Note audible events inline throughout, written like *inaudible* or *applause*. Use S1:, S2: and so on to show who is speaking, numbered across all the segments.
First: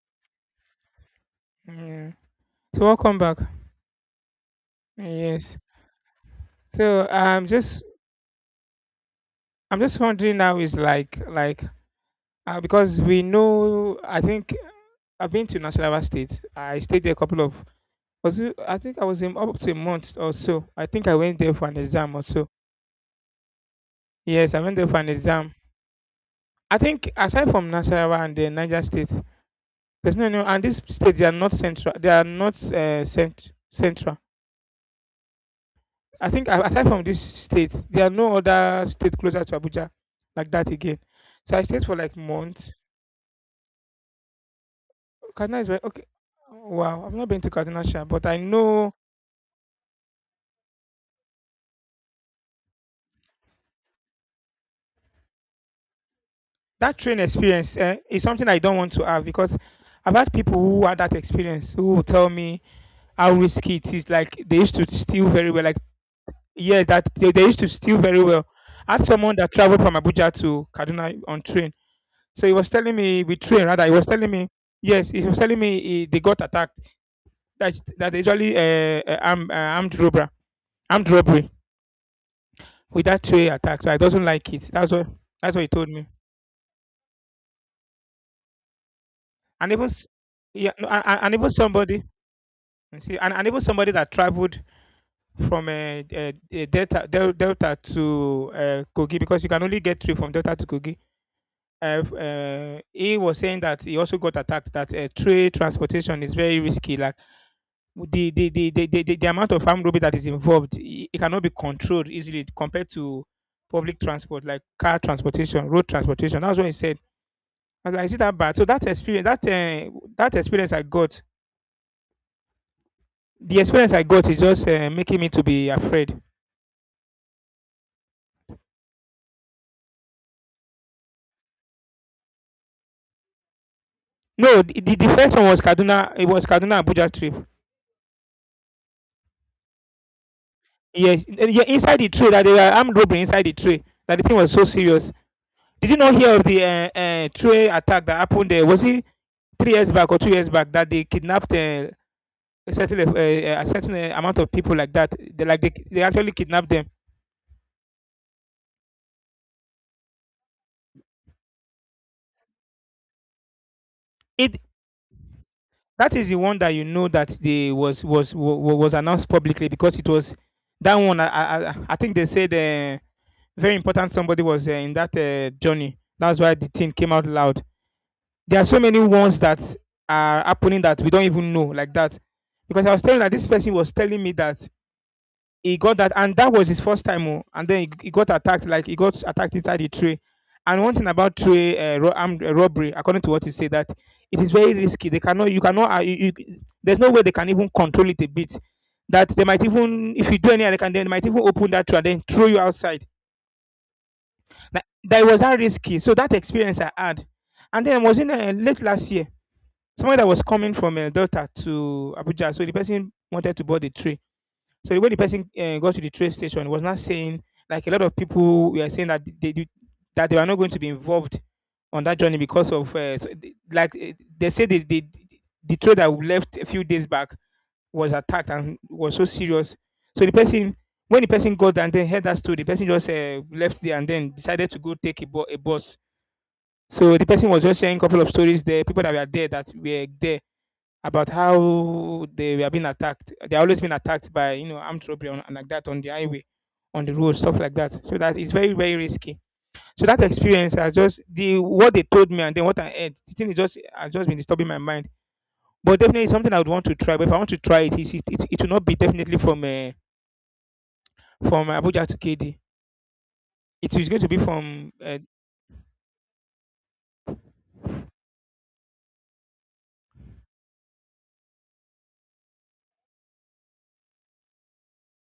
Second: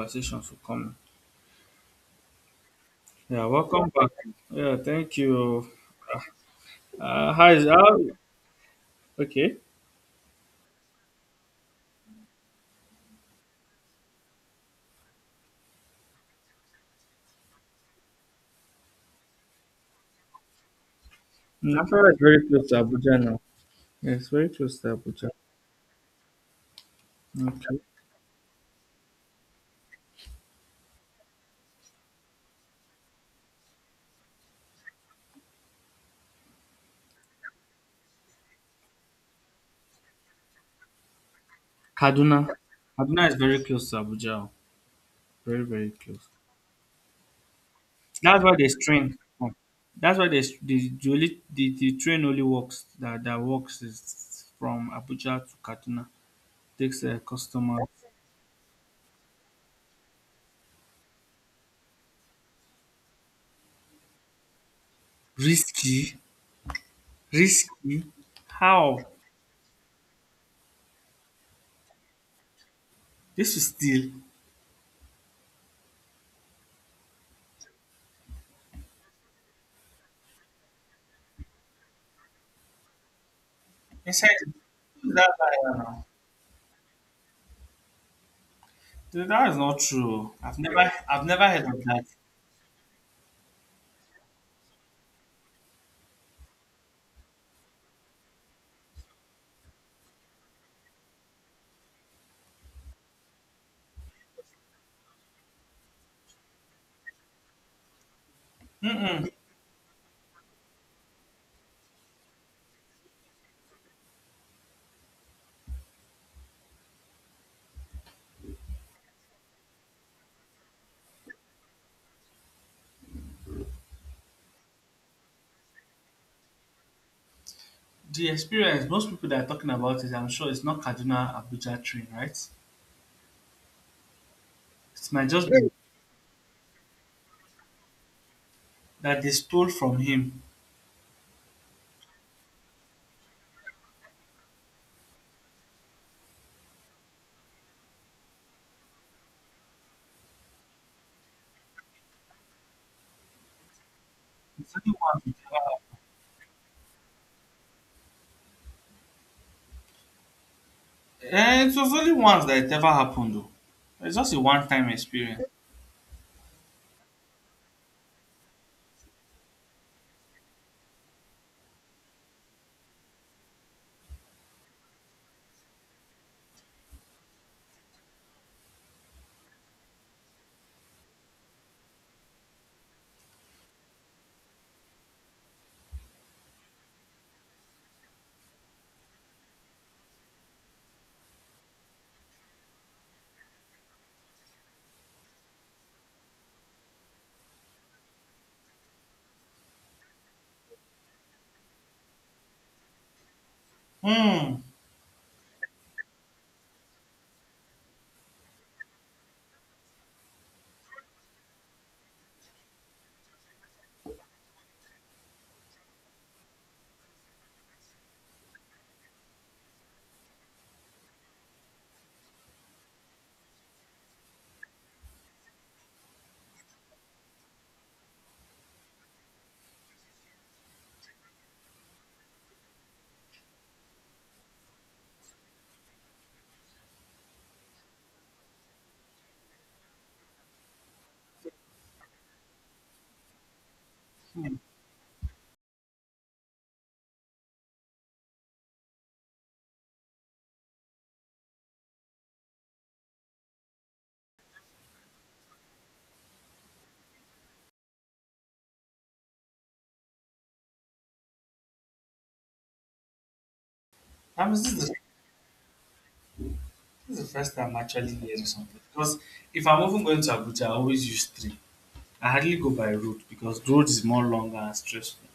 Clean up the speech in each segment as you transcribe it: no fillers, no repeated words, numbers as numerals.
S1: Conversation for come.
S2: Yeah. So welcome back.
S1: Yeah, welcome back. Yeah, thank
S2: Yes.
S1: you.
S2: So
S1: Uh,
S2: I'm
S1: how is
S2: just
S1: how? Okay,
S2: I'm just wondering now is like because we know, I think I've been to Nasarawa State. I stayed there a couple of, was it, I think I was in up to a month or so. I think I went there for an
S1: Nafara
S2: exam
S1: is
S2: or
S1: very
S2: so.
S1: close to Abuja now. Yes, very
S2: Yes, I went
S1: close
S2: there for
S1: to
S2: an
S1: Abuja.
S2: exam. I think aside from
S1: Okay.
S2: Nasarawa and the Niger State, there's no and these states, they are not central. They are not central. I think aside from this state, there are no other state closer to Abuja like that again. So I stayed for like
S1: Kaduna,
S2: months.
S1: Kaduna is very close to Abuja. Oh.
S2: Kaduna
S1: Very,
S2: is where,
S1: very
S2: okay.
S1: close.
S2: Wow, I've not been to Kaduna, sha, but I
S1: That's why there's
S2: know
S1: train. Come. That's why there's the train only works that works is from Abuja to Kaduna.
S2: that
S1: Takes
S2: train
S1: a
S2: experience,
S1: customer
S2: eh, is something I don't want to have because I've had people who had that experience who will tell me how risky it is. Like they used to steal very well. Like
S1: risky,
S2: yeah, that they used to steal
S1: risky.
S2: very well. I
S1: How?
S2: had someone that traveled from Abuja to Kaduna on train. So he was telling me with
S1: This
S2: train
S1: is
S2: rather. He
S1: still,
S2: was telling me yes. He was telling me he, they got attacked, that's that usually armed robbery with that two attack. So I
S1: he
S2: doesn't
S1: said
S2: like it.
S1: that
S2: That's what he told
S1: viral.
S2: me.
S1: That is
S2: And
S1: not
S2: even s-
S1: true. Oh. I've
S2: yeah, no,
S1: never
S2: and, and
S1: I've
S2: and
S1: never
S2: even
S1: heard of
S2: somebody,
S1: that.
S2: you see, and even somebody that traveled from Delta Delta to Kogi, because you can only get three from Delta to Kogi. He was saying that he also got attacked. That trade transportation is very risky. Like the
S1: Mm-mm.
S2: amount of armed robbery that is involved, it cannot be controlled easily compared to public transport, like car transportation, road transportation. That's what he said. I was like, is it that bad? So that experience that that experience I got the experience I got is just making me to be afraid.
S1: The experience, most people that are talking about it, I'm sure it's not Kaduna Abuja train, right?
S2: No, the
S1: It might
S2: first one
S1: just
S2: was
S1: be
S2: Kaduna. It was Kaduna Abuja trip.
S1: that they stole from him.
S2: Yes, eh, yeah, inside the tray, that they were armed robbery inside the tray, that the thing was so serious. Did you not hear of the tray attack that happened? There was it 3 years back or 2 years back that they kidnapped a certain level, a certain amount of people
S1: It's
S2: like
S1: only
S2: that.
S1: once it
S2: They like they,
S1: ever
S2: they actually kidnap them.
S1: happened. Eh, it was only once that it ever happened though. It's just a
S2: It
S1: one time experience.
S2: that is the one that you know that they was announced publicly, because it was that one. I think they said very important somebody was in that journey. That's why the thing came out loud. There are so many ones that are happening that we don't even know like that. Because I was telling that this person was telling me that he got that, and that was his first time. Oh, and then he got attacked, like he got attacked inside the tray. And one thing about tray armed robbery, according to what he said, that it is very risky. They cannot, you cannot, there's no way they can even control it a bit. That they might even, if you do any, they can, they might even open that tray and then throw you outside.
S1: Hmm.
S2: Like, that was that risky. So that experience I had, and then I was in late last year. Someone that was coming from Delta to Abuja, so the person wanted to board the train. So when the person got to the train station, he was not saying, like a lot of people were saying that they did, that they were not going to be involved on that journey because of so like eh, they said the train that we left a few days back was attacked and was so serious. So the person, when the person got there and then heard that story, the person just left there and then decided to go take a, a bus. So the person was just sharing a couple of stories there, people that were there about how they were being attacked. They always been attacked by,
S1: Hmm.
S2: you know, armed robbery on, and like that, on the highway, on the road, stuff like that. So that is very very risky. So that experience, I just the what they told me and then what I heard, the thing is just has just been disturbing my mind. But definitely it's something I would want to try. But if I want to try it, it will not be definitely from Abuja to KD. It is going to be
S1: I mean,
S2: from.
S1: this is the first time I'm actually hearing something. Because if I'm even going to Abuja, I always use train. I hardly go by road because road is more longer and stressful.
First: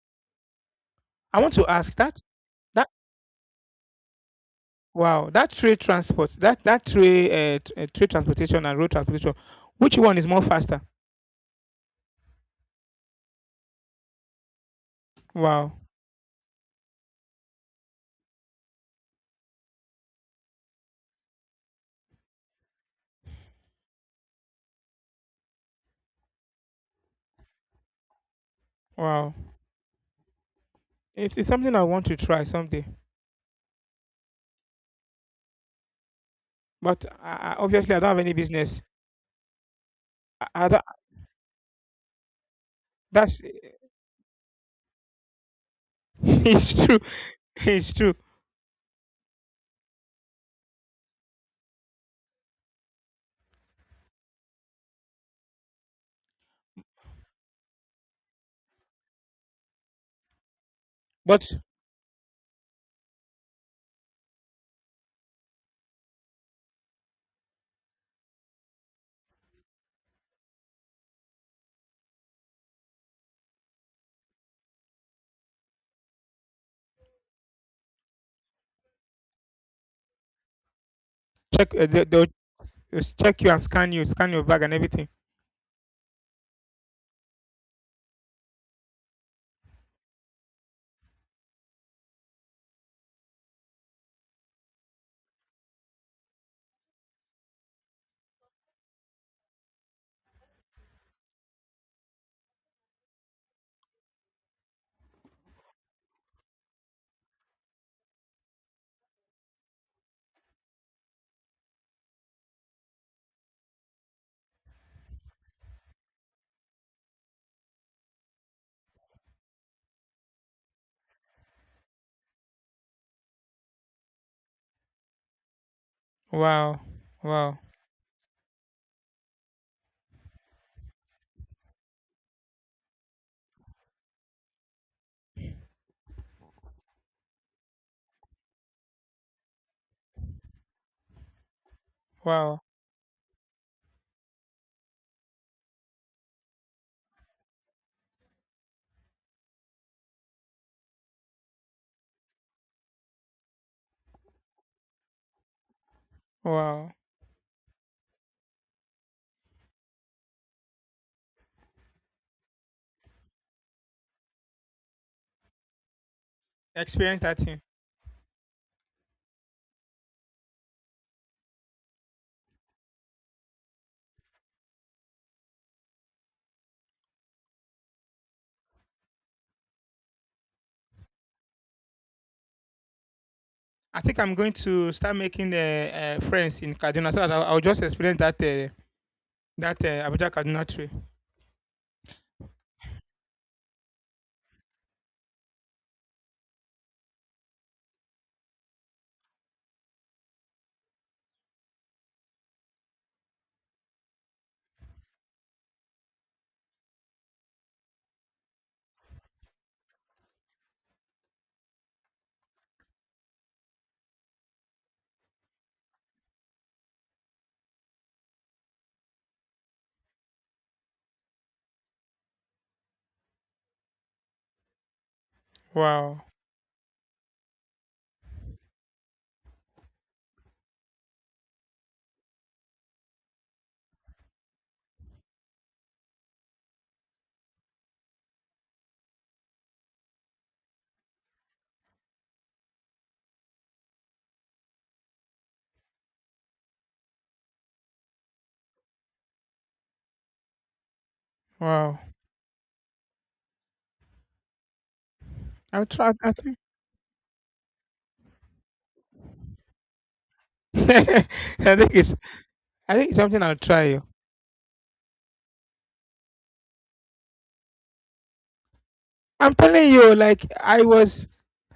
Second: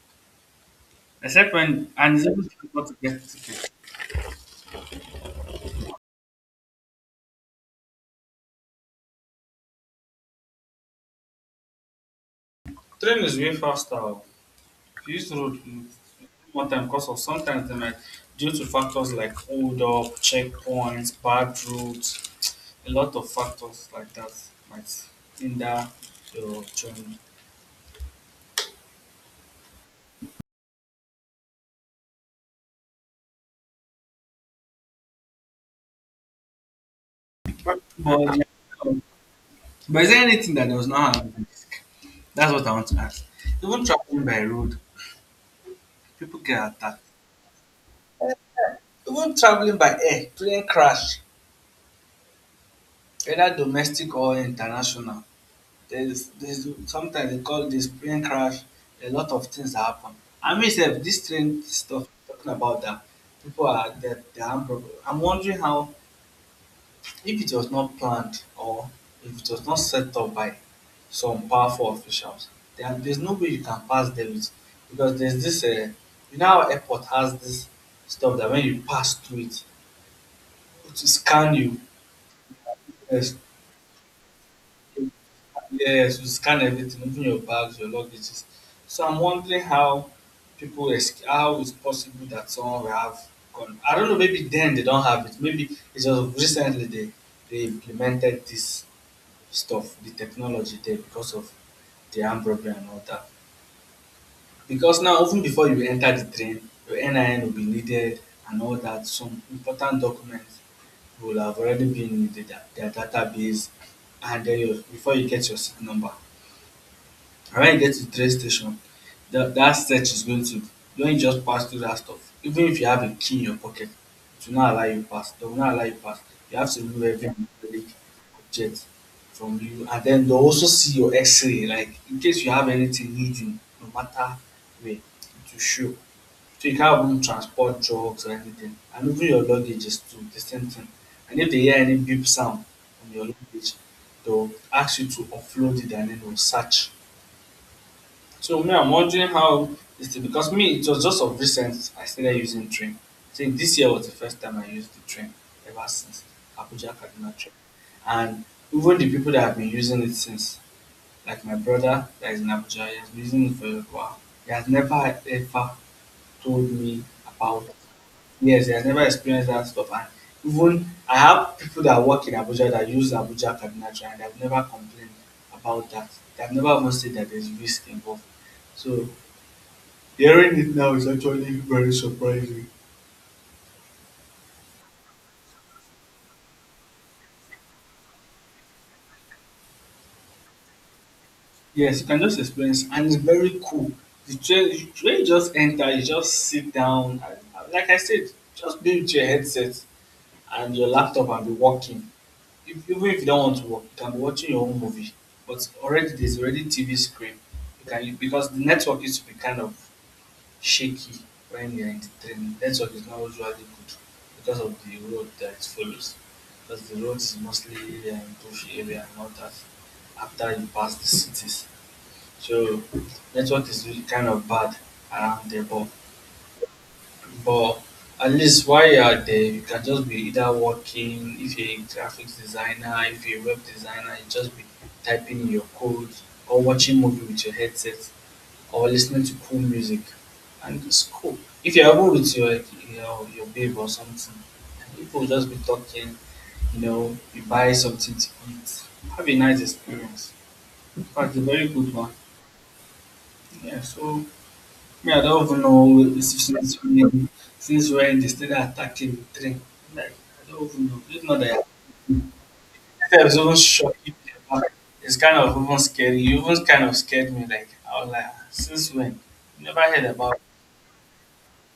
S2: I want
S1: Except
S2: to
S1: when
S2: ask
S1: and
S2: that
S1: it's even difficult
S2: that,
S1: to get ticket.
S2: wow, that trade transport, that that trade trade transportation and road transportation, which one is more faster?
S1: Train is way faster. If you use road
S2: Wow.
S1: you take more time because of sometimes they might, due to factors like hold up, checkpoints, bad roads, a lot of factors like that might hinder your journey.
S2: Wow. It's something I want to try someday. But
S1: But,
S2: obviously, I don't have any
S1: but,
S2: business.
S1: but is there anything
S2: I
S1: that
S2: don't-
S1: does not have risk? That's what I want to ask.
S2: that's
S1: Even traveling by road,
S2: *laughs*
S1: people get
S2: it's true.
S1: attacked.
S2: *laughs* It's true.
S1: Even traveling by air, plane crash, whether domestic or international, there's sometimes they call this plane crash. A lot of things happen. I mean, sef, this train
S2: But
S1: stuff talking about that people are that they have problem. I'm wondering how if it was not planned or if it was not set up by some powerful officials, there's no way you can pass them it because there's this. You know, how airport has this stuff that when you pass through it, it will scan
S2: check
S1: you.
S2: they, they'll just
S1: Yes,
S2: check you and scan you, scan your bag and everything.
S1: yes, we scan everything, even your bags, your luggages. So I'm wondering how people ex- how it's possible that someone will have gone? I don't know, maybe then they don't have it. Maybe it's just recently they implemented this stuff, the technology there because of the armed robbery and all that. Because now even before you enter the train, your NIN will be needed and all that. Some important documents will have already been in the, da- their database and then your, before you get your seat number. And when you get to train station, that, that search is going to, don't just pass through that stuff, even if you have a key in your pocket, it will not allow you pass. They will not allow you pass. You have
S2: Wow.
S1: to remove every
S2: Wow.
S1: metallic object from you. And then they'll also see your x-ray, like in case you have anything hidden, no matter where, it will show. So you can't even transport drugs or anything. And even your luggage is too, the same thing. And if they hear any beep
S2: Wow.
S1: sound on your luggage, they'll ask you to upload it and then they'll search so me, I'm wondering how this thing because me, it was just of recent I started using train. I think this year was the first time I used the train ever since
S2: Wow.
S1: Abuja Kaduna train. And even the people that have been using it since, like my brother that is in Abuja, he has been using it for a while. He has never ever told me
S2: Experience that thing.
S1: about yes, he has never experienced that stuff. And even I have people that work in Abuja that use Abuja Kaduna train and they've never complained about that. They've never even said that there's risk involved. So hearing it now is actually very surprising.
S2: I think I'm going to start making friends in Kaduna so that I'll just experience that that Abuja Kaduna tree.
S1: Yes, you can just experience, and it's very cool. The train just enter, you just sit down. And like I said, just be with your headset and your laptop and be working. If, even if you don't want to work, you can be watching your own movie. But already there's already TV screen. You can because the network used to be kind of shaky when you're in training. Network is not usually good because of the road that it follows. Because the road is mostly uh, bush area, not as after you pass the cities. So network is really kind of bad around there,
S2: Wow.
S1: but at least while you are there, you can just be either working. If you're a graphics designer, if you're a web designer, you just be typing your code or watching movie with your headset or listening to cool music. And it's cool. If you're ever with your, your babe or something, and people will just be talking, you know, you buy something to eat. Have a nice experience. In fact, a very good
S2: Wow.
S1: one. Yeah, so me, I don't even
S2: I'll
S1: know
S2: try.
S1: if
S2: I think.
S1: since when, since when they started attacking the train. Like, I don't
S2: *laughs*
S1: even know. It's not that
S2: I think it's I think it's
S1: that was
S2: something I'll
S1: even
S2: try.
S1: shocking. It's kind of even scary. You even kind of scared me. Like, I was like, since when?
S2: I'm
S1: Never
S2: telling
S1: heard
S2: you,
S1: about
S2: like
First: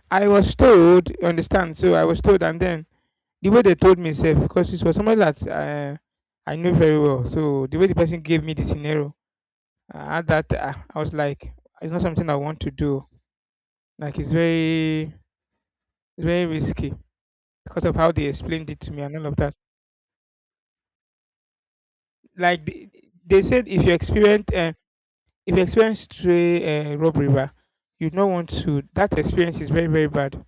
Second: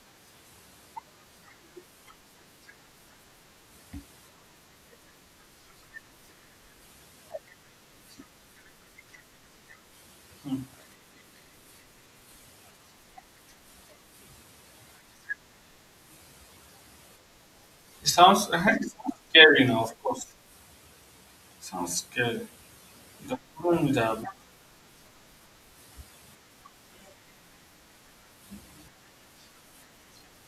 S2: I was told. You understand? So I was told, and then the way they told me, safe because it was somebody that I knew very well. So the way the person gave me the scenario, I had that.
S1: it.
S2: I was like, it's not something I want to do. Like it's very risky because of
S1: It
S2: how they
S1: sounds, I
S2: explained it
S1: heard
S2: to
S1: it
S2: me
S1: sounds
S2: and all of that.
S1: scary now, of course. It sounds scary.
S2: Like
S1: The
S2: they said,
S1: problem with that.
S2: if you experience stray rob river, you don't want to. That experience is very, very bad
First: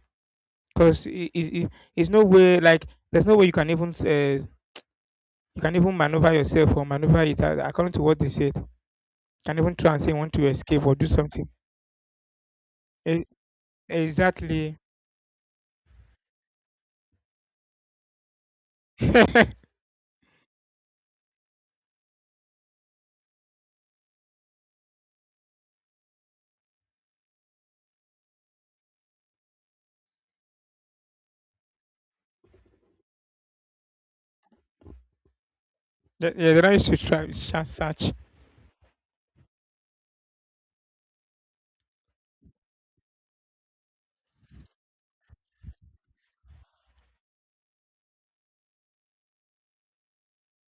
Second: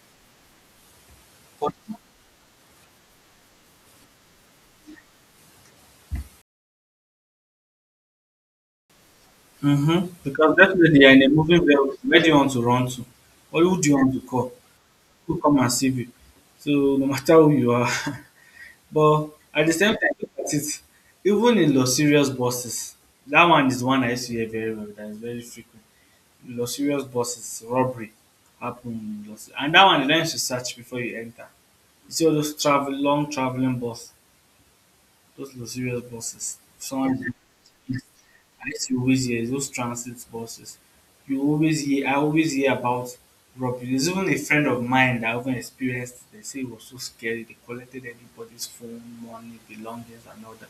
S2: because it's no way, like there's no way you can even maneuver yourself or maneuver it according to what they said. You can even try and
S1: Mm-hmm.
S2: say you want to
S1: Because
S2: escape or
S1: definitely
S2: do
S1: you're in a
S2: something.
S1: moving vehicle. Where do you want to run to?
S2: E-
S1: Or who do you want to call?
S2: exactly. *laughs*
S1: Who come and save you? So no matter who you are. *laughs* But at the same time, look at it. Even in Los Serious buses, that one is one I used to hear very well. That is very frequent. Los Serious buses, robbery happen in Los. And that one, you don't have to search before you enter. You see all those travel, long traveling bus. Those luxurious
S2: Yeah,
S1: buses.
S2: they don't used to
S1: Someone,
S2: try search.
S1: I used to always hear is those transit buses. You always hear I always hear about robbery. There's even a friend of mine that even experienced it. They say it was so scary. They collected everybody's phone, money, belongings and all that.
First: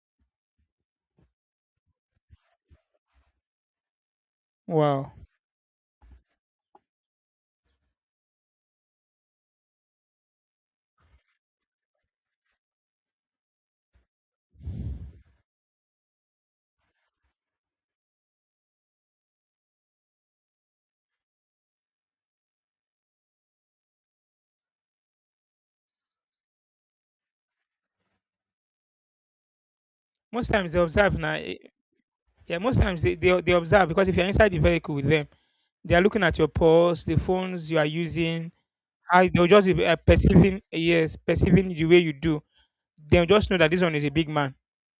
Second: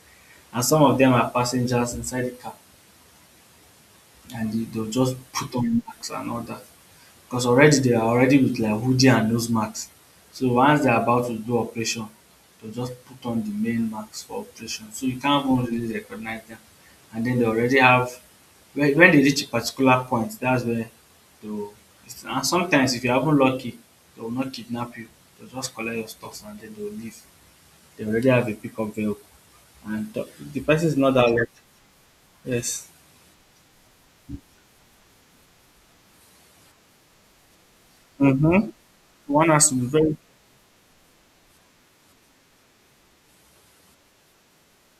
S1: And some of them are passengers inside the car and they, they'll
S2: Wow.
S1: just put on masks and all that. Because already they are already with like hoodie and nose mask. So once they're about to do operation, they'll just put on the main mask for operation. So you can't even really recognize them. And then they already have when they reach a particular point, that's where they'll and sometimes if you haven't lucky, they will not kidnap you. They'll just collect your stuff and then they'll leave. They already have a pickup vehicle. And
S2: Most
S1: the
S2: times they
S1: person is not
S2: observe
S1: that
S2: now,
S1: lucky.
S2: eh, yeah, most
S1: Yes.
S2: times they observe, because if you're inside the vehicle with them, they are looking at your pulse, the phones you are using.
S1: Mm-hmm.
S2: I they'll
S1: One
S2: just
S1: has to
S2: be
S1: be very
S2: perceiving the way you do. They'll just know that this one is a big man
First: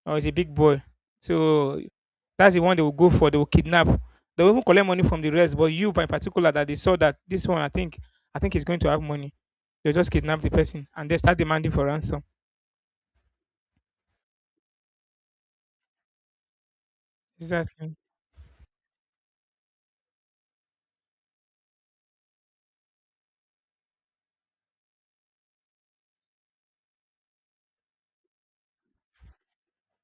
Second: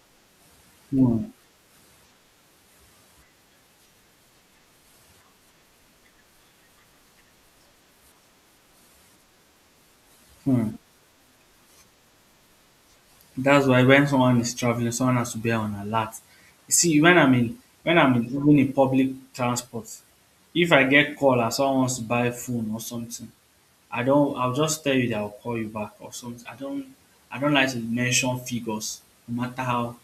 S2: or is a big boy.
S1: hmm.
S2: So that's the one they will go for. They will kidnap. They will even collect money from the rest. But you, by particular, that they saw that this one, I think is going to have money. They'll just kidnap the
S1: Hmm.
S2: person and they start demanding for ransom.
S1: That's why when someone is traveling, someone has to be on alert. You see, when I'm in
S2: Exactly.
S1: when I'm in, even in public transport, if I get call and someone wants to buy phone or something, I don't I'll just tell you that I'll call you back or something. I don't like to mention figures no matter how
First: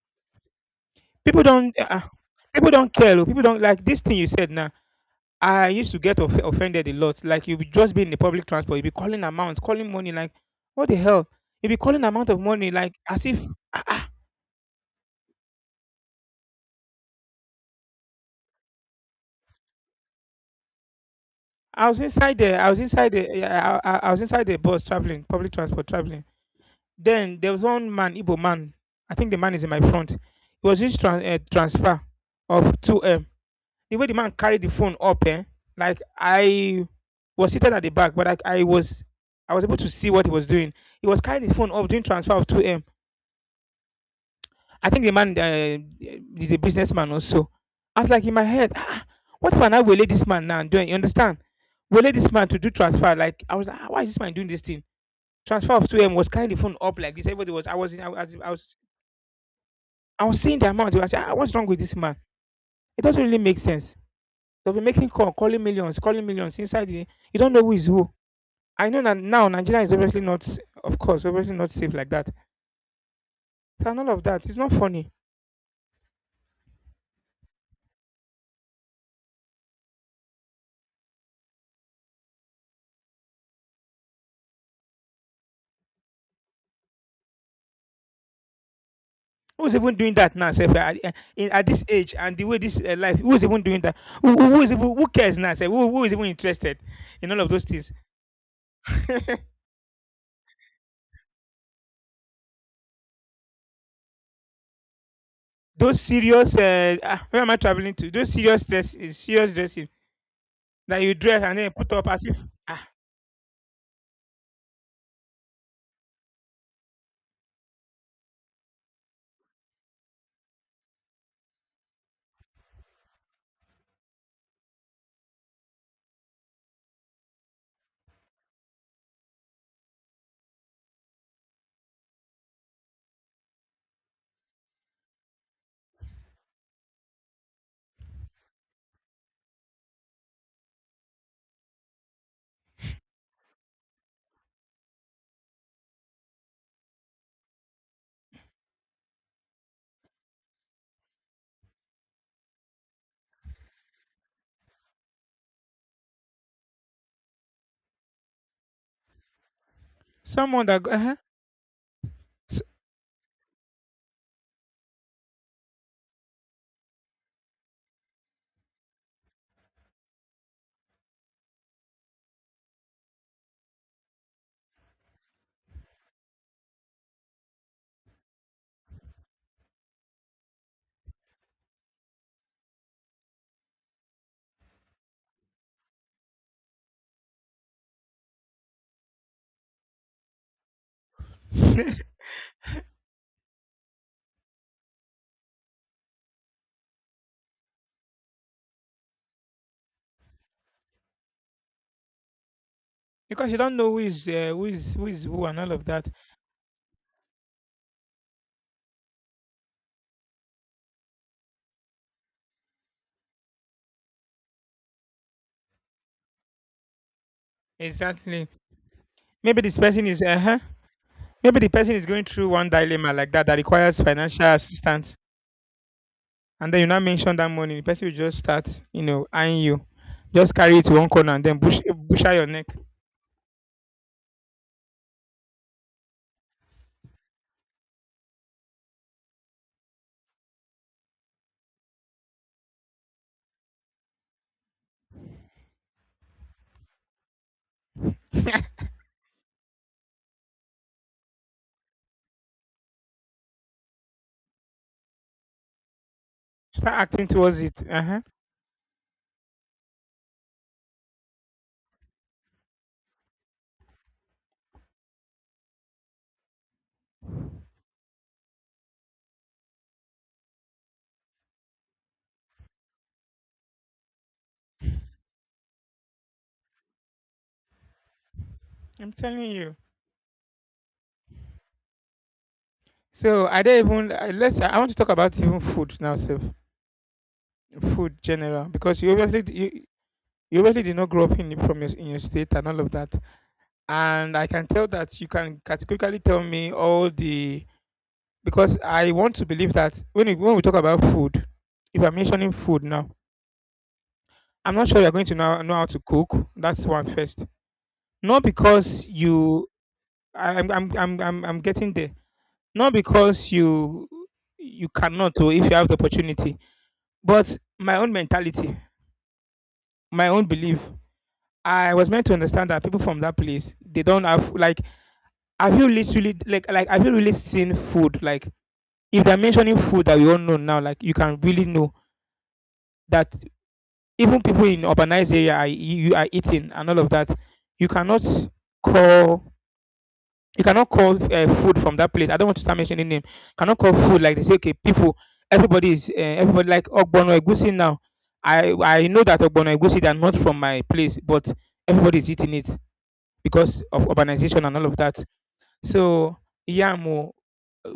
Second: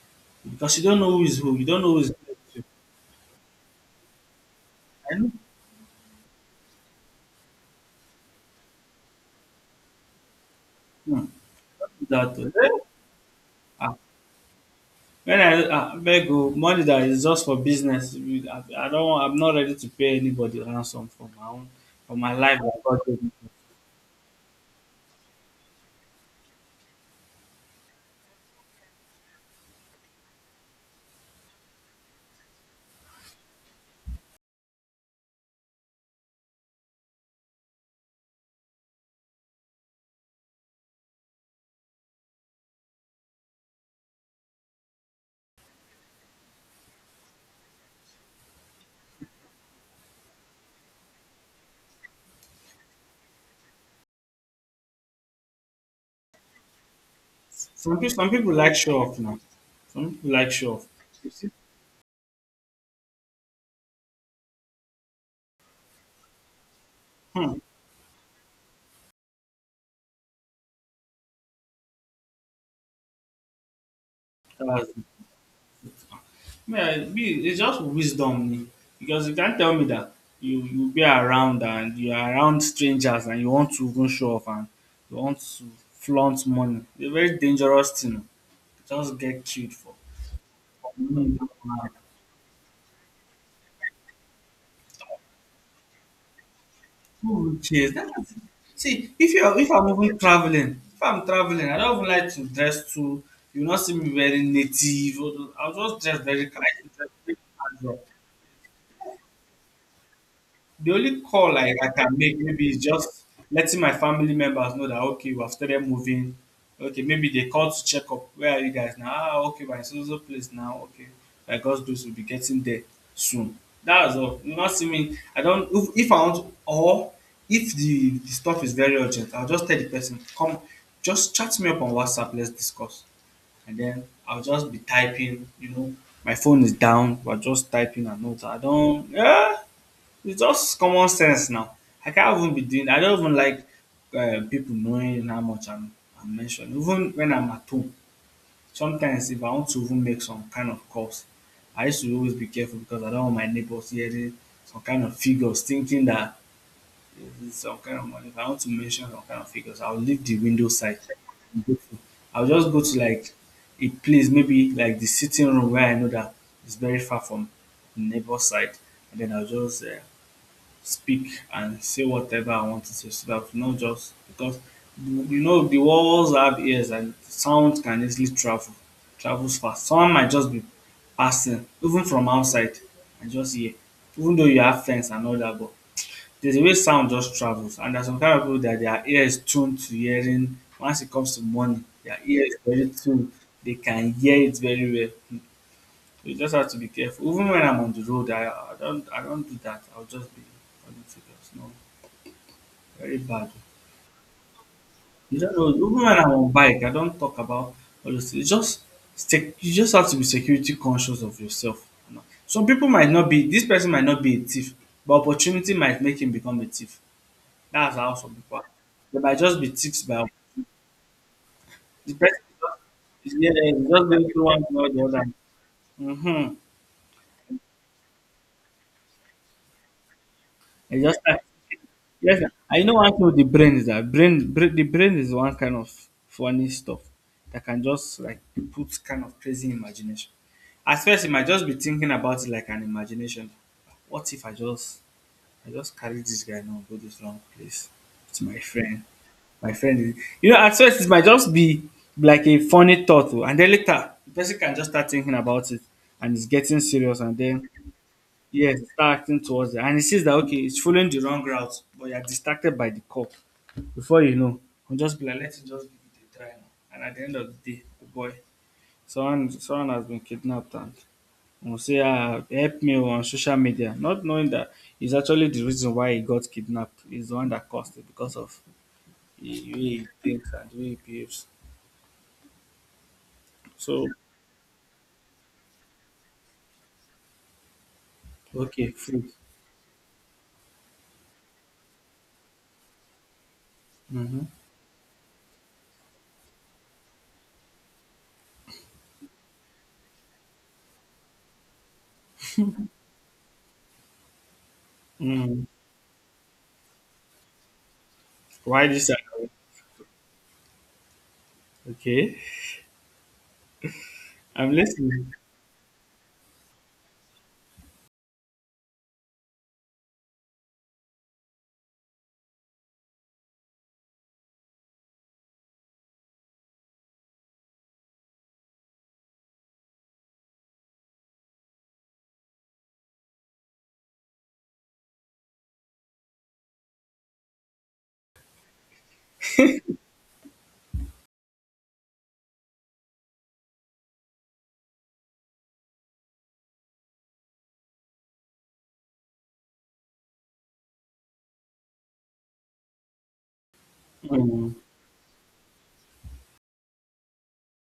S1: because
S2: People
S1: you
S2: don't.
S1: don't know who is who.
S2: People don't care, oh. People don't like this thing you said now.
S1: I know
S2: I used to get offended a lot. Like you just be in the public transport, you be calling amounts, calling money. Like what the
S1: hmm,
S2: hell? You be calling amount
S1: that
S2: of money
S1: eh,
S2: like as if
S1: ah. When I abeg o, money that is just for business, you- I do don I'm not ready to pay anybody ransom for my own, for my life
S2: I
S1: na
S2: was
S1: God
S2: inside
S1: give
S2: the,
S1: me.
S2: yeah, I was inside the bus traveling, public transport traveling. Then there was one man, Igbo man. I think the man is in my front. It was just transfer of 2M. The way the man carried the phone up, eh, like I was seated at the back, but I was able to see what he was doing. He was carrying his phone up doing transfer of 2M. I think the man is a businessman also. I was like in my head, ah, what if I now relay this man now and doing? You understand? Relay this man to do transfer. Like I was like, ah, why is this man doing this thing? Transfer of 2M was carrying the phone up like this. Everybody was I was in, I
S1: Some
S2: was I
S1: people like
S2: was,
S1: show off now, some
S2: I
S1: people
S2: was
S1: like
S2: seeing the
S1: show off.
S2: amount. I was like,
S1: You
S2: ah,
S1: see,
S2: what's wrong with this man? It doesn't really make sense. They'll be making call, calling millions inside the, you don't know
S1: um,
S2: who is who. I know that now Nigeria is obviously not, of course, obviously not safe like that. So none of that. It's not
S1: dats
S2: funny.
S1: me, I me it's just wisdom me because you can't tell me that you be around and you are around strangers and you want to even show off and you want to flaunt money. It's a very dangerous thing. Just get
S2: Who's
S1: killed for
S2: even doing that now? Sef, at, eh, at this age and the way this life, who's even doing that? Who is even, who cares now? Sef? Who is even interested in all of
S1: food,
S2: those things?
S1: yes. That is, see, if you're if I'm even traveling, if I'm traveling, I don't even like to dress too. You not see me very native. Or- I'll
S2: *laughs* those
S1: just dress very
S2: serious, where am I traveling
S1: casual.
S2: to? Those serious dress, serious dressing
S1: The
S2: that you
S1: only
S2: dress and
S1: call
S2: then
S1: I
S2: put up
S1: can
S2: as if
S1: make maybe is
S2: ah,
S1: just letting my family members know that okay, we have started moving. Okay, maybe they call to check up. Where are you guys now? Ah, okay, we're in so so place now. Okay, by God's grace, we'll be getting there soon. That's all. You not see me. I don't. If I want, or if the, the stuff is very urgent, I'll just tell the person, come, just chat me up on WhatsApp. Let's discuss. And then I'll just be typing. You know, my phone is down. We're just typing a note. I don't. Yeah. It's just common sense now. I can't even be doing. I don't even like people knowing how much I'm mentioning. Even when I'm at home, sometimes if I want to even make some kind of calls, I used to always be careful because I don't want my neighbors hearing some kind of figures, thinking that it's some kind of money. If I want to mention some kind of figures, I'll leave the window side.
S2: uh-huh.
S1: I'll
S2: S-
S1: just go to like a place, maybe like the sitting room where I know that it's very far from the neighbor's side, and then I'll just speak and say whatever I want to say, so that, not just because, you know, the walls have ears and sound can easily travels fast. Someone might just be passing even from outside and just hear, even though you have fence and all that, but there's a way sound just travels, and there's some kind of people that their ear is tuned to hearing. Once it comes to money,
S2: *laughs*
S1: their ear is very tuned, they can hear it very well. You just have to be careful. Even when I'm on the road, I don't do that. I'll just be all the figures. No, very bad.
S2: because you don't know who is
S1: You
S2: who
S1: don't
S2: and
S1: know.
S2: all of
S1: Even when
S2: that.
S1: I'm on bike, I don't talk about all those things. Just stick. You just have to be security conscious of yourself. You know, some people might not be. This person might not be a thief, but opportunity might make him become a thief. That's how some
S2: Exactly.
S1: people are. They might
S2: Maybe
S1: just be
S2: this
S1: thieves
S2: person is
S1: by
S2: uh huh. Maybe the person is
S1: the
S2: going
S1: person.
S2: through one dilemma like
S1: Is just,
S2: that
S1: yeah,
S2: that
S1: he's
S2: requires
S1: just going through
S2: financial
S1: one thing or the
S2: assistance
S1: other. Mm-hmm.
S2: and then you now mention that money, the person will just start, you know, eyeing you. Just carry it to
S1: I
S2: one
S1: just
S2: corner
S1: like,
S2: and then bush bush out
S1: yes,
S2: your neck.
S1: I know one thing with the brain is that brain, brain the brain is one kind of funny stuff that can just like put kind of crazy imagination. At first, it might just be thinking about it like an imagination. What if I just carry this guy now, go this wrong place? It's my friend. My friend is, you know, at first it might just be like a funny thought. Oh, and then later the person can just start thinking about it and it's getting
S2: Start
S1: serious,
S2: acting
S1: and
S2: towards
S1: then
S2: it. Uh-huh.
S1: yes, start acting towards it. And he sees that, okay, it's following the wrong route, but you're distracted by the cop. Before you know, I'll just be like, let him just give it a try now. And at the end of the day, the boy, someone has been kidnapped, and will say, ah, help me on social media, not knowing that it's actually the reason why he got kidnapped. He's the one that caused it because of
S2: I'm
S1: the
S2: telling you.
S1: way he thinks and the way he behaves.
S2: So I don't
S1: So
S2: even I- let's. I want to talk about even food now, self food general
S1: okay,
S2: because
S1: free.
S2: you obviously did not grow up in the- from your in your state and all of that. And
S1: Mm-hmm.
S2: I can tell that you can categorically tell me all the because I want to believe that when we talk about food, if I'm mentioning food now I'm not sure you're going to
S1: Mm.
S2: know how to cook. That's one first. Not
S1: Why
S2: because
S1: this?
S2: you, I, I'm getting there.
S1: Okay,
S2: Not because you,
S1: I'm
S2: you
S1: listening.
S2: cannot, or if you have the opportunity. But my own mentality, my own belief. I was meant to understand that people from that place, they don't have like. Have you literally Have you really seen food? Like if they're mentioning food that we all know now, like you can really know that even people in urbanized area are you are eating and all of that. You cannot call you cannot call food from that place. I don't want to start mentioning name. Cannot call food like they say. Okay, people, everybody is everybody like Ogbono Egusi now. I know that Ogbono Egusi they are not from my place, but everybody is eating it because of urbanization
S1: Mm-hmm.
S2: and all of that. So yam, oh,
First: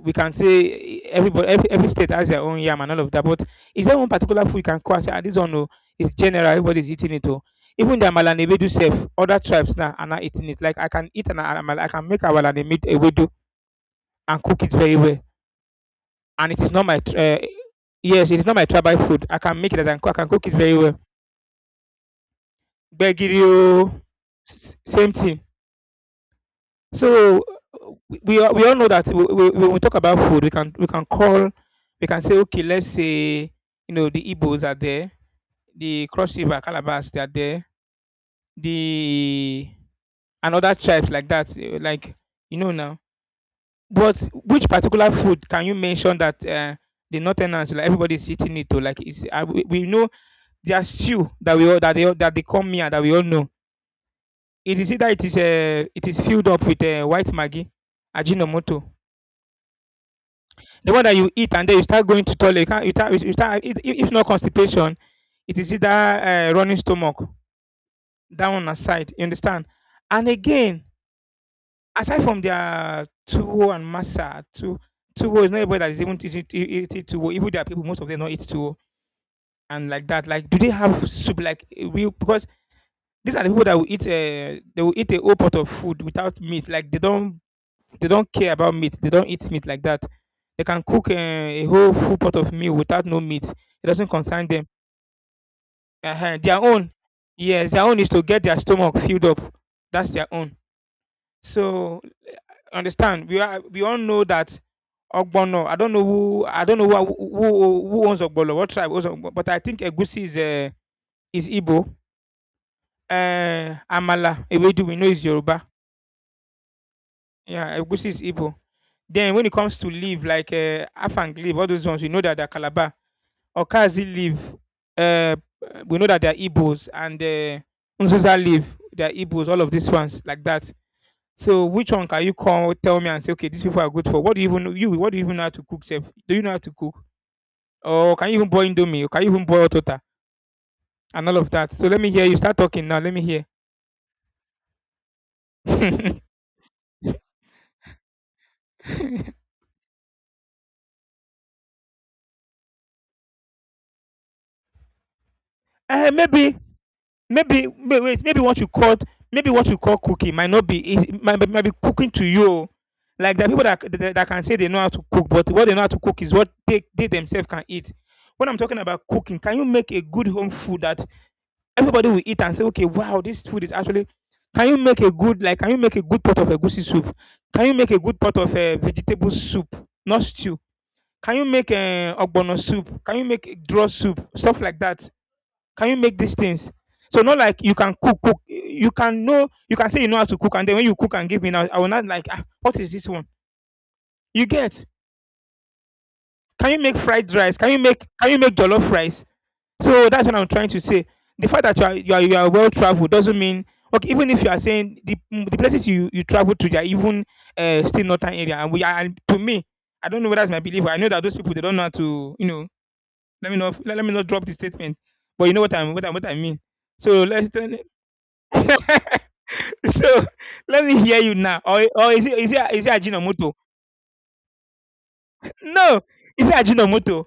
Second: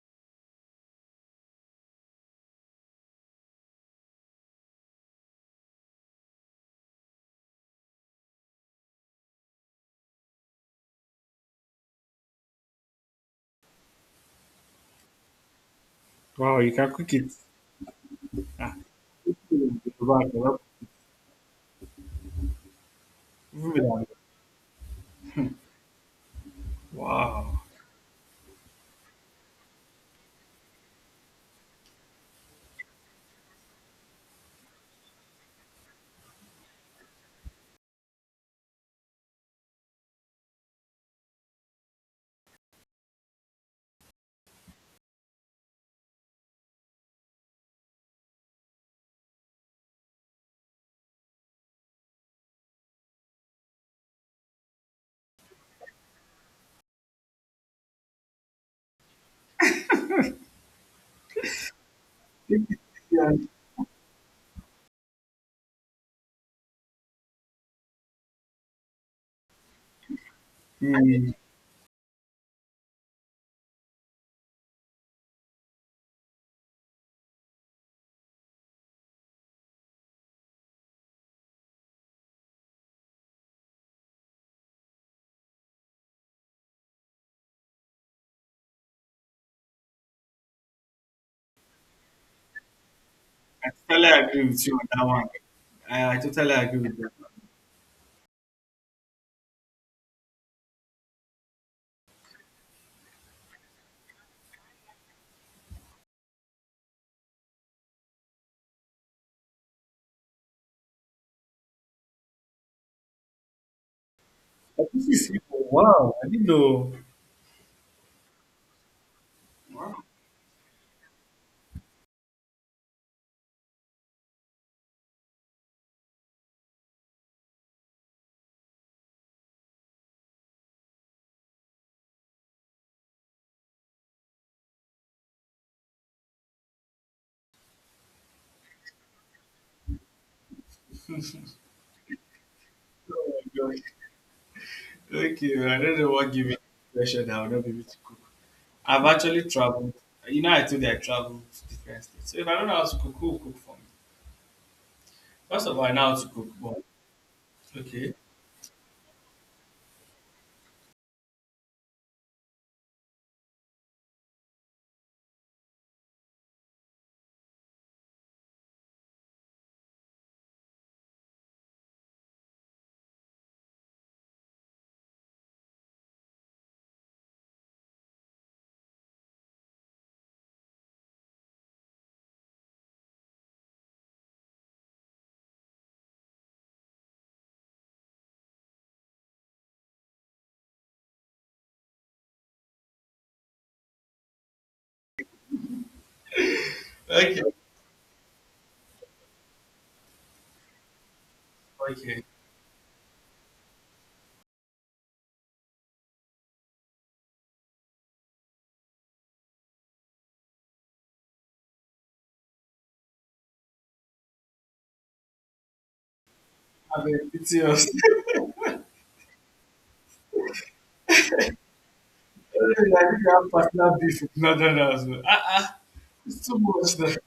S2: we can say everybody every state has their own yam and all of that. But is there one particular food you can call and say, ah, this one oh, it's general. Everybody is eating it. Oh. Even the Amala and Ewedu self, other tribes now are not eating it. Like I can eat an Amala, I can make Amala and Ewedu and cook it very well. And it
S1: Wow,
S2: is
S1: you
S2: not
S1: can
S2: my
S1: cook
S2: tr-
S1: it.
S2: yes, it is not my
S1: Ah,
S2: tribal food. I can make it as I can,
S1: Yoruba
S2: I can cook it
S1: jollof,
S2: very well.
S1: even
S2: Begirio,
S1: without-
S2: s- same thing. So
S1: wow.
S2: we all know that when we talk about food, we can call, we can say okay, let's say you know the Igbos are there, the Cross River Calabas they are there, the another other tribes like that, like you know now. But which particular food can you mention that, the northerners, like, everybody's eating it oh, like it's we know their stew that we all that they come here that we all know. It is either it is filled up with, white maggi, ajinomoto, the one that you eat and then you start going to toilet, you can't
S1: Yeah.
S2: you start if not constipation, it is either, running stomach, that one aside, you understand? And again
S1: Hmm,
S2: aside from their tuwo and masa, tu tuwo is not everybody that is even eating eating tuwo. Even there are people, most of them don't eat tuwo and like that. Like, do they have soup? Like, real because these are the people that will eat. They will eat a whole pot of food without meat. Like, they don't care about meat. They don't eat meat like that. They can cook a whole full pot of meal without no meat.
S1: I
S2: It
S1: totally
S2: doesn't concern
S1: agree
S2: them.
S1: with you on that one. I,
S2: Uh
S1: I
S2: huh.
S1: totally
S2: Their
S1: agree
S2: own,
S1: with that.
S2: yes, their own is to get their stomach filled up. That's their own. So understand we all know that ogbono. I don't know who I don't know who owns ogbono, what tribe owns ogbono, but I think egusi is Igbo. Amala Ewedu
S1: But
S2: we
S1: this
S2: know is
S1: is
S2: Yoruba.
S1: simple. Wow. I didn't know.
S2: Yeah, egusi is Igbo. Then when it comes to
S1: Wow.
S2: leaf like afang leaf, all those ones we know that they're Calabar. Okazi leaf, uh, we know that they're Igbos. And nzuza leaf, they're Igbos, all of these ones like that. So which one can you call, tell me and say, okay, these people are good for? What do you even know? You, what do you even know how to cook, Seth? Do you know how to cook? Or can you even boil Indomie? Or can you even boil Tota? And all of that. So let me hear you start talking now. Let me
S1: Oh
S2: hear.
S1: my gosh. Okay,
S2: *laughs*
S1: I don't know
S2: uh,
S1: what gave me the impression that I would not be able to cook. I've actually traveled. You know, I told you I traveled to different states. So if I don't know how to cook, who will cook for me? First of all, I know how to cook,
S2: maybe,
S1: but okay,
S2: maybe what you called, maybe what you call cooking might not be, easy, might be cooking to you. Like there are people that, that can say they know how to cook, but what they know how to cook is what they themselves can eat. When I'm talking about cooking, can you make a good home food that everybody will eat and say, okay, wow, this food is actually. Can you make a good like? Can you make a good pot of egusi soup? Can you make a good pot of vegetable soup, not stew? Can you make a ogbono soup? Can you make a draw soup? Stuff like that. Can you make these things? So not like you can cook, cook. You can know, you can say you know how to cook, and then when you cook and give me now, I will not like. Ah, what is this one? You get? Can you make fried
S1: okay,
S2: rice? Can you make? Can you make jollof rice? So that's what I'm trying to say. The fact that
S1: okay.
S2: you are well traveled doesn't mean okay. Even if you are saying the mm, the places you travel to, they are even still northern area, and we are and to me, I don't know whether it's my belief. But I know that those people they don't know how to you know. Let me not drop the statement, but you know what I mean.
S1: I'm a
S2: So
S1: bit
S2: let's
S1: serious. *laughs*
S2: *laughs* so let me hear you now. Or is it is it is it
S1: Nigerian
S2: Ajinomoto?
S1: partner beef with northern husband. Ah ah,
S2: No,
S1: it's
S2: is it
S1: too much now.
S2: Ajinomoto?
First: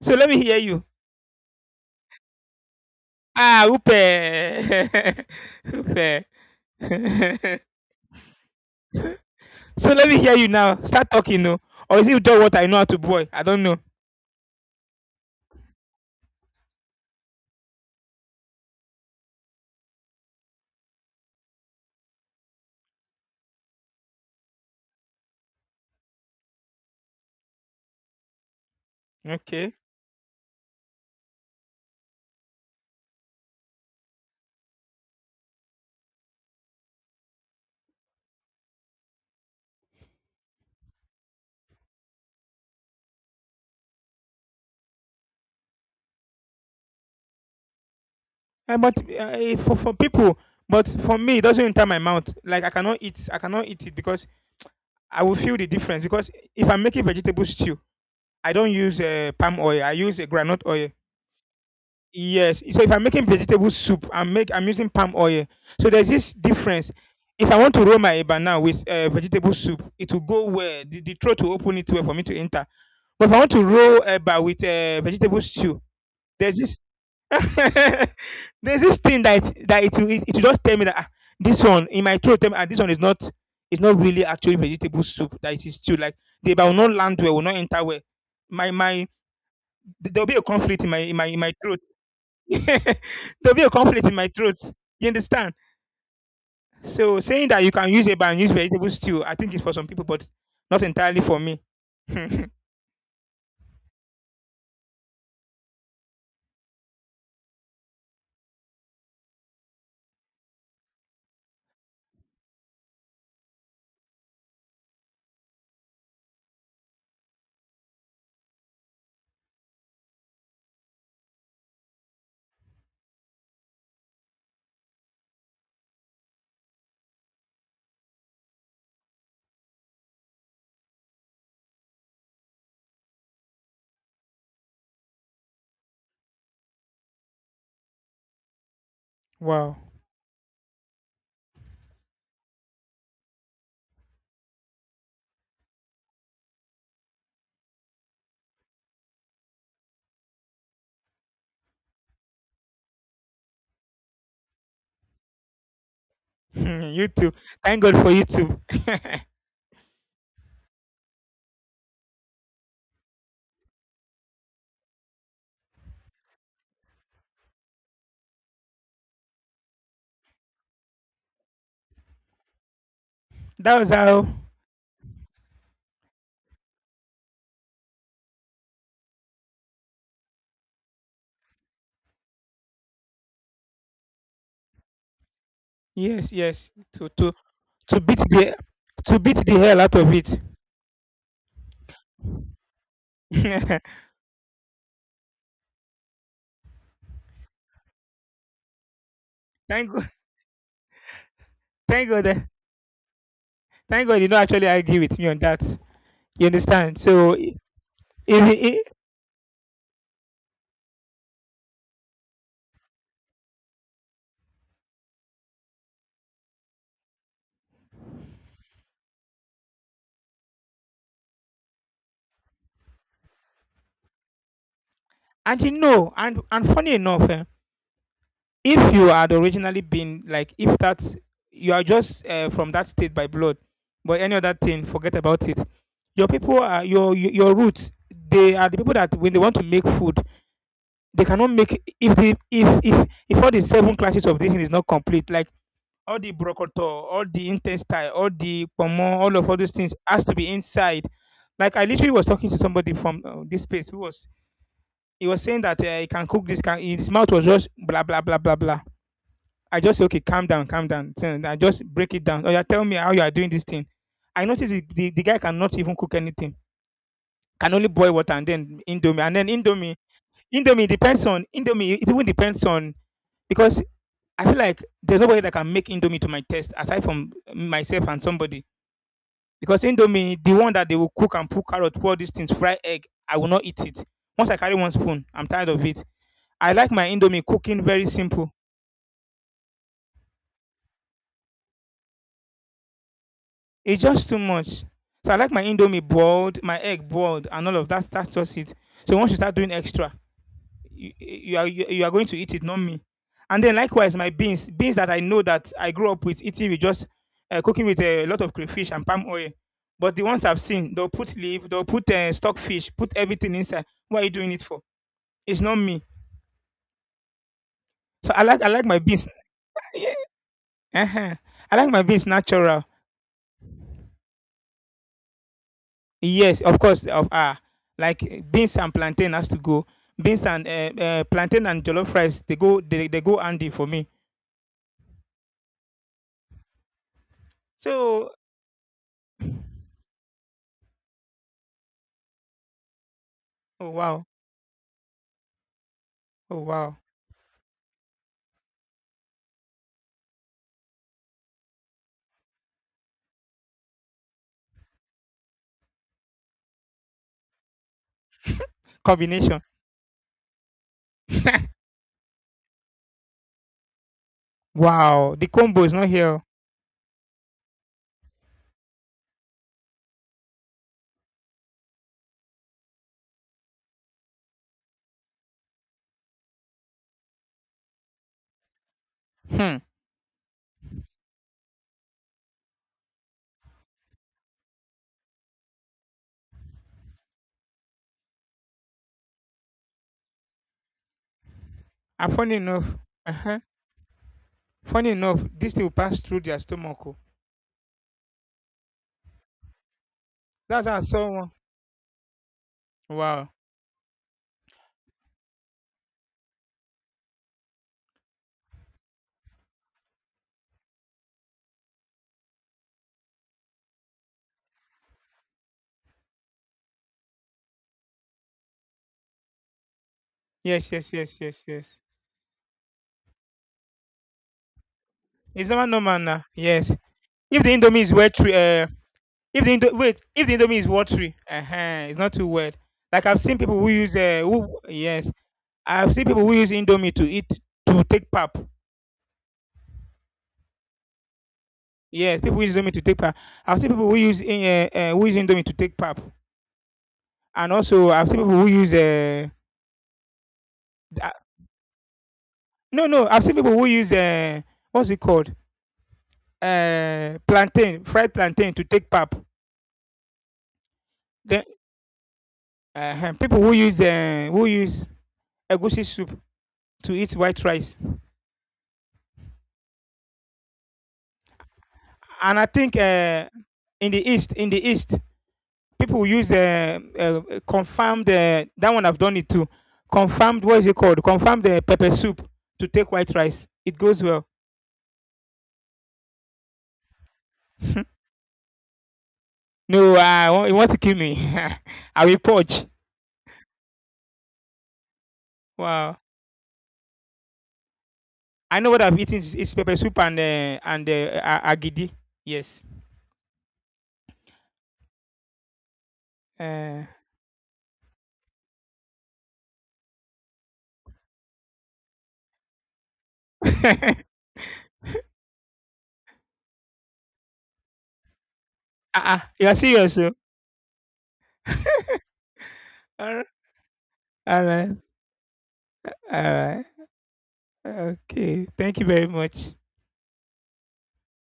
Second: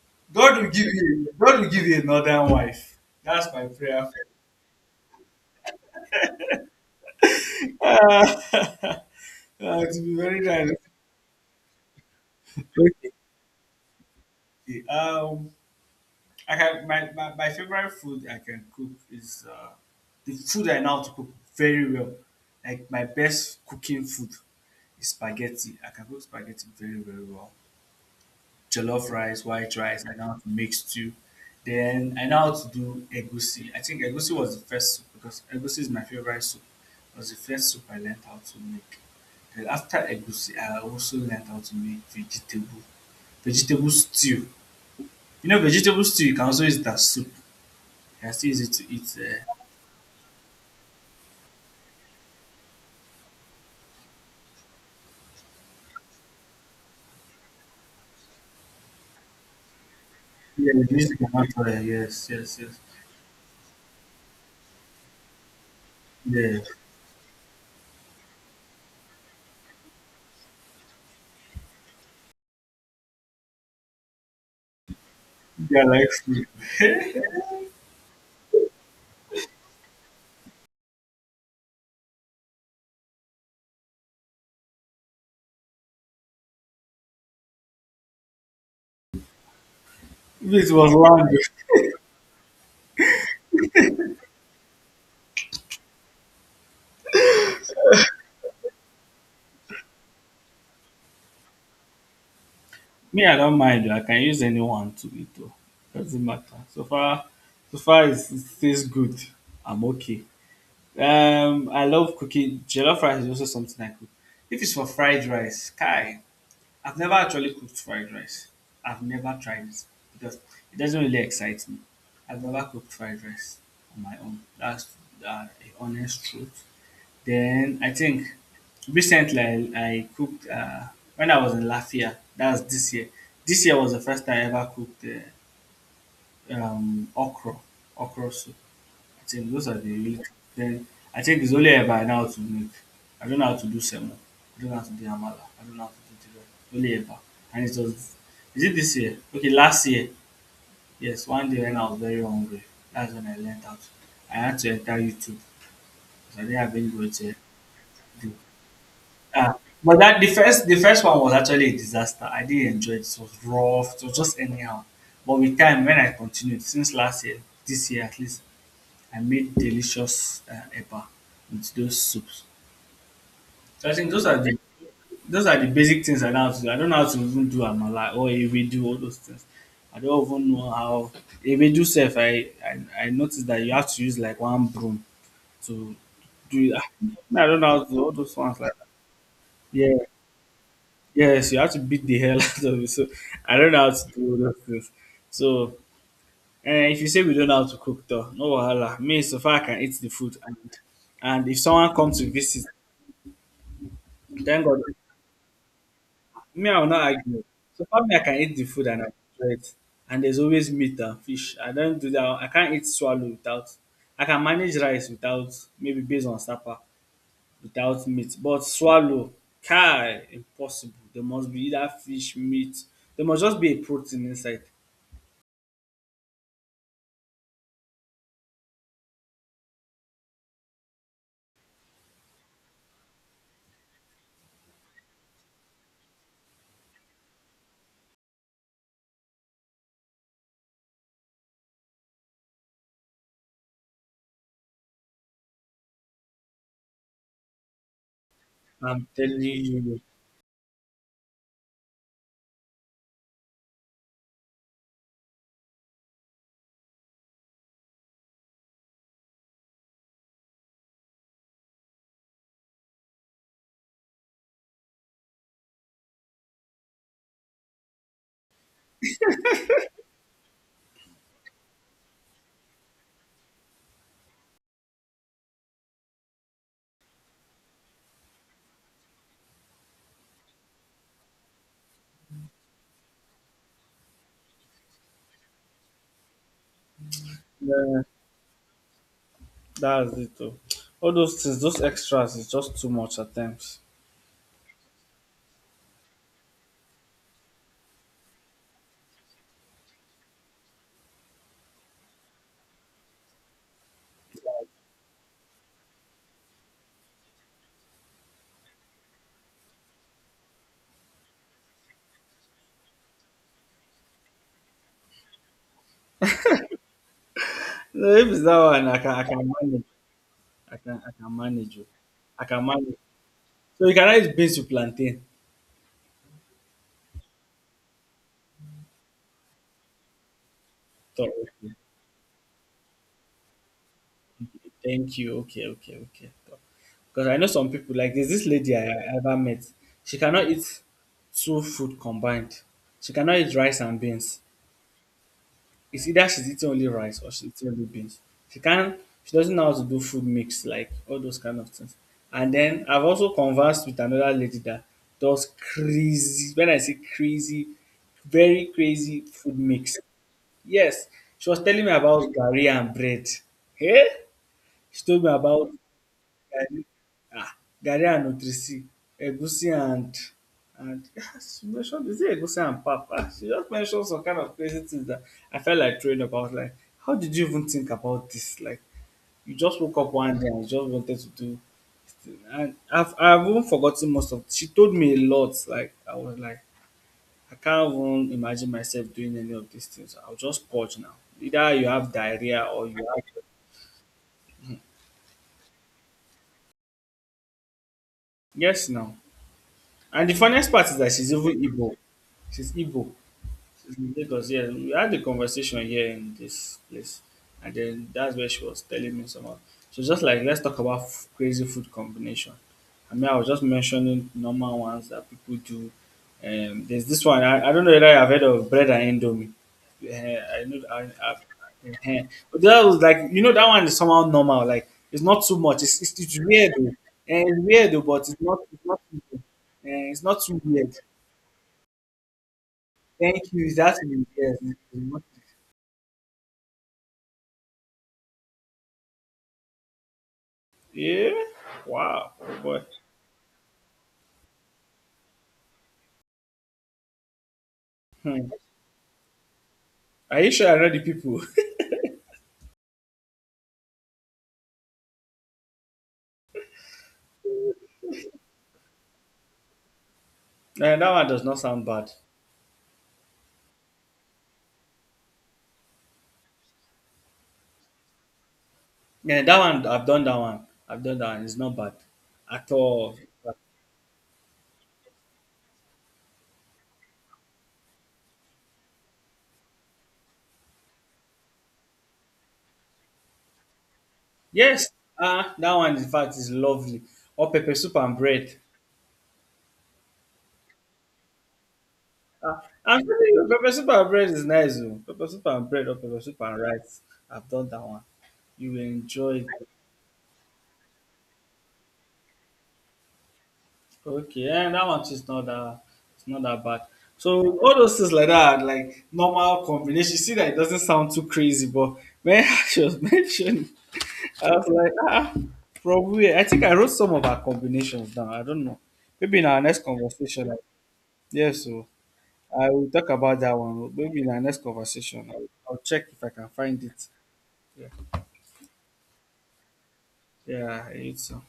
S2: So let me hear
S1: God will
S2: you.
S1: give you. God will give you a northern wife. That's
S2: Ah,
S1: my
S2: upe,
S1: prayer.
S2: *laughs* upe. *laughs*
S1: Ah, *laughs* it will
S2: So let
S1: be
S2: me hear
S1: very
S2: you
S1: nice.
S2: now. Start talking, no? Or is it just what I know how to
S1: Okay.
S2: boil? I don't know.
S1: Um, I can, my favorite food I can cook is the food I know how to cook very well. Like my best cooking food is spaghetti. I can cook spaghetti very very well. Jollof rice,
S2: Okay.
S1: white rice. I know how to make stew. Then I know how to do egusi. I think egusi was the first soup, because egusi is my favorite soup. It was the first soup I learned how to make. Then after egusi, I also learned how to make vegetable stew. You know, vegetable stew, you can also use that soup. You can still use it
S2: Eh,
S1: to
S2: but
S1: eat.
S2: for people, but for me, it doesn't enter my mouth. Like I cannot eat. I cannot eat it because I will feel the difference. Because if I'm making vegetable stew, I don't use palm oil. I use a granite
S1: Yeah, you
S2: oil.
S1: use it as natural. Yes, yes,
S2: Yes.
S1: yes.
S2: So if I'm making vegetable soup, I'm using palm oil. So there's this
S1: Yeah,
S2: difference. If I want to roll my eba now with vegetable soup, it will go where the throat will open it well for me to enter. But if I want to roll eba with vegetable stew,
S1: yeah, like food.
S2: there's this *laughs* there's this thing that it will just tell me that ah, this one in my throat tell me ah, this one is not really actually vegetable soup that it is stew like the eba will not land well will not enter well. My there'll be a
S1: If
S2: conflict
S1: was land,
S2: in my throat. *laughs* There'll be a conflict in my throat. You understand? So saying that you can use a and use vegetable stew, I think it's for some people, but not entirely for me. *laughs*
S1: me I don't mind oh, I can use anyone to eat oh, doesn't matter. So far it's, it tastes good, I'm okay. I love cooking. Jollof rice is also something I cook. If it's for fried rice, kai, I've never actually cooked fried rice. I've never tried it because it doesn't really excite me. I've never cooked fried rice on my own. That's the honest truth. Then I think recently I cooked when I was in Latvia. That was this year. This year was the first time I ever cooked okra, okra soup. I think those are
S2: Wow.
S1: the really. Then I think it's only ever I know how to make. I don't know how to do semo. I don't know how to do amala. I don't know how to do jollof. Only ever. And it was, is it this year? Okay, last year. Yes, one day when I was very hungry, that's when I learned how to. I had to enter YouTube because I didn't have
S2: *laughs* You
S1: anywhere
S2: too.
S1: to
S2: Thank God for you
S1: do.
S2: too. *laughs*
S1: Yeah, but that, the first one was actually a disaster. I didn't enjoy it. It was rough. It was just anyhow. But with time, when I continued since last year, this year at least, I made delicious eba with those soups.
S2: That was
S1: So I think those
S2: how.
S1: are the, those are the basic things I know how to do. I don't know how to even do amala or ewedu, all those things. I don't even know how, ewedu self. I noticed that you have to use like one broom to
S2: Yes, yes.
S1: do it. *laughs* I don't know how to
S2: To
S1: do all
S2: beat
S1: those
S2: the
S1: ones like that.
S2: to beat the hell out
S1: Yeah.
S2: of it.
S1: Yes, you have to beat the hell *laughs* out of it. So I don't know how
S2: *laughs*
S1: to do all those things. So eh, if you say we don't know how to cook though, no wahala. Me so far I can
S2: Thank
S1: eat
S2: God.
S1: the food, and if someone
S2: Thank
S1: comes
S2: God.
S1: to
S2: Eh,
S1: visit,
S2: thank God. You don't
S1: thank
S2: actually
S1: God,
S2: argue with me on that. You
S1: me I will
S2: understand?
S1: not
S2: So
S1: argue. So far me I can
S2: i
S1: eat the
S2: i-
S1: food and I enjoy it. And there's always meat and fish. I don't do that. I can't eat swallow without, I can manage rice without, maybe based on supper without meat. But swallow, kai impossible. There must be either fish, meat. There must just be a protein inside.
S2: and you know, and funny enough, if you had originally been like if that you are just from that state by blood, but any other thing forget about it, your people are your roots, they are the people that when they want to make food they cannot make if the if all the seven classes of this thing is not complete, like all the brocoto, all the intestine, all the
S1: I'm
S2: pomo, all
S1: telling
S2: of all those things
S1: you,
S2: has to be inside, like I literally was talking to somebody from this place who was he was saying that he can cook this can, his mouth was just blah blah blah blah blah. I just say, okay, calm down, calm down. I just break it down. Oh, yeah, tell me how you are doing this thing. I notice the guy cannot even cook anything, can only boil water and then indomie. And then indomie, indomie, it even depends on, because I feel like there's nobody that can make indomie to my taste aside from myself and somebody. Because indomie, the one that they will cook and put carrot, pour these things, fry egg, I will not eat it. Once I carry one spoon, I'm tired of it. I like my indomie cooking very simple.
S1: that's it. Oh. All those things, those extras, is just too much at times.
S2: It's just too much. So I like my indomie boiled, my egg boiled, and all of that. That's just it. So once you start doing extra, you are going to eat it, not me. And then likewise, my beans, beans that I know that I grew up with eating with just cooking with a lot of crayfish and palm oil. But the ones I've seen, they'll put leaf, they'll put stockfish, put everything inside. What are you doing it for? It's not me.
S1: No, if
S2: So
S1: it's that
S2: I like
S1: one,
S2: my
S1: I
S2: beans. *laughs*
S1: can manage.
S2: Yeah,
S1: I
S2: uh-huh.
S1: can
S2: I
S1: manage. Oh.
S2: like my beans
S1: I can
S2: natural.
S1: manage. So you can eat beans with plantain.
S2: Yes, of course. Of like eh, beans and plantain has to go. Beans and
S1: So,
S2: plantain
S1: okay.
S2: and jollof rice they go handy for me.
S1: Thank you. Okay, okay, okay. Because I know some people, like there's
S2: So
S1: this lady I ever met. She cannot eat two food combined. She cannot eat rice
S2: oh
S1: and
S2: wow,
S1: beans. It's either she's
S2: oh
S1: eating only
S2: wow,
S1: rice or she's eating only beans. She can't, she doesn't know how to do food mix, like all those kind of things. And then I've also conversed with another lady that does crazy, when I say crazy, very crazy food
S2: combination.
S1: mix. Yes. She was
S2: *laughs*
S1: telling me about gari and bread. Hey? She told me
S2: Wow, the
S1: about
S2: combo is not here. Oh.
S1: garri, um garri and nutric, egusi and yes, she mention, is it egusi and pap, she just mentioned some kind of crazy things that I felt like throwing up. I was like, how did you even think about this? Like, you just
S2: Hmm.
S1: woke up one day and you just wanted to do this thing. And I've even forgotten most of, she told me a lot, like I was like, I can't even imagine myself doing any of these things. I'll just purge now. Either you have
S2: And funny
S1: diarrhea or you
S2: enough,
S1: have,
S2: uh-huh. Funny enough, this thing will pass through their stomach. Oh.
S1: yes now. And the funniest part
S2: That's how
S1: is
S2: I
S1: that
S2: saw
S1: she's
S2: one.
S1: even Igbo. She's Igbo.
S2: Wow.
S1: In Lagos, yeah, we had a conversation here in this place, and then that's where she was telling me some of. So just like, let's talk about crazy food combination. I mean, I was just mentioning normal ones that people do. There's this one. I don't know whether I've heard of bread and indomie. Eh, I know
S2: Yes,
S1: that I,
S2: yes, yes, yes,
S1: I've,
S2: yes.
S1: eh, but that was like, you know, that one is somehow normal. Like it's not too
S2: It's
S1: much.
S2: normal,
S1: It's it's,
S2: normal
S1: it's
S2: now.
S1: weird though.
S2: Yes.
S1: Eh, it's
S2: If the
S1: weird
S2: indomie
S1: though,
S2: is
S1: but
S2: well
S1: it's not
S2: tre-
S1: it's not too,
S2: If the Indo- wait,
S1: it's not
S2: If the
S1: too
S2: Indomie is
S1: weird.
S2: watery, uh-huh, it's not too wet. Like I've
S1: Thank
S2: seen
S1: you.
S2: people who
S1: That's
S2: use
S1: yes.
S2: who yes, I've seen people who use Indomie to take pap.
S1: Yeah. Wow.
S2: Yes, people
S1: Oh,
S2: who use
S1: boy.
S2: Indomie to take pap. I've seen people who use Indomie to take pap, and also I've seen
S1: Hmm.
S2: people who use
S1: Are you sure I know the
S2: uh,
S1: people? *laughs*
S2: no no I've seen people who use what's it called plantain fried plantain to take pap.
S1: Eh, that one does not
S2: Then
S1: sound bad.
S2: people who use egusi soup to eat white rice.
S1: Yeah, that one I've done that one. I've done that one. It's not bad
S2: And I
S1: at
S2: think
S1: all.
S2: in the east, people use confirmed. That one I've done it too. Confirmed. What is it called? Confirmed the pepper soup to take white rice. It goes well.
S1: Yes. Ah, that one in fact is lovely. Or pepper soup and
S2: *laughs*
S1: bread.
S2: No, you want to kill me. *laughs* I will
S1: Ah,
S2: purge.
S1: I'm telling you, pepper soup and bread is nice. Oh. Pepper soup and bread or
S2: Wow.
S1: pepper soup and rice. I've done that one. You
S2: I
S1: will
S2: know what I've eaten
S1: enjoy it.
S2: is pepper soup and agidi. Yes.
S1: Okay, yeah, that one too is not that, it's not that bad.
S2: Uh,
S1: So all those things like that, are like normal combination. You see that it doesn't sound too crazy, but when *laughs* she was
S2: *laughs*
S1: mentioning,
S2: uh-uh.
S1: I was like, ah, probably. I think I wrote some of our combinations down. I don't know. Maybe in our
S2: You are
S1: next
S2: serious. Oh?
S1: conversation, like, yeah. So I will talk
S2: All
S1: about
S2: right.
S1: that one. Maybe in our next
S2: All right.
S1: conversation, I'll check if I
S2: All
S1: can find
S2: right.
S1: it. Yeah,
S2: Okay. Thank you very much.
S1: yeah, I hate so.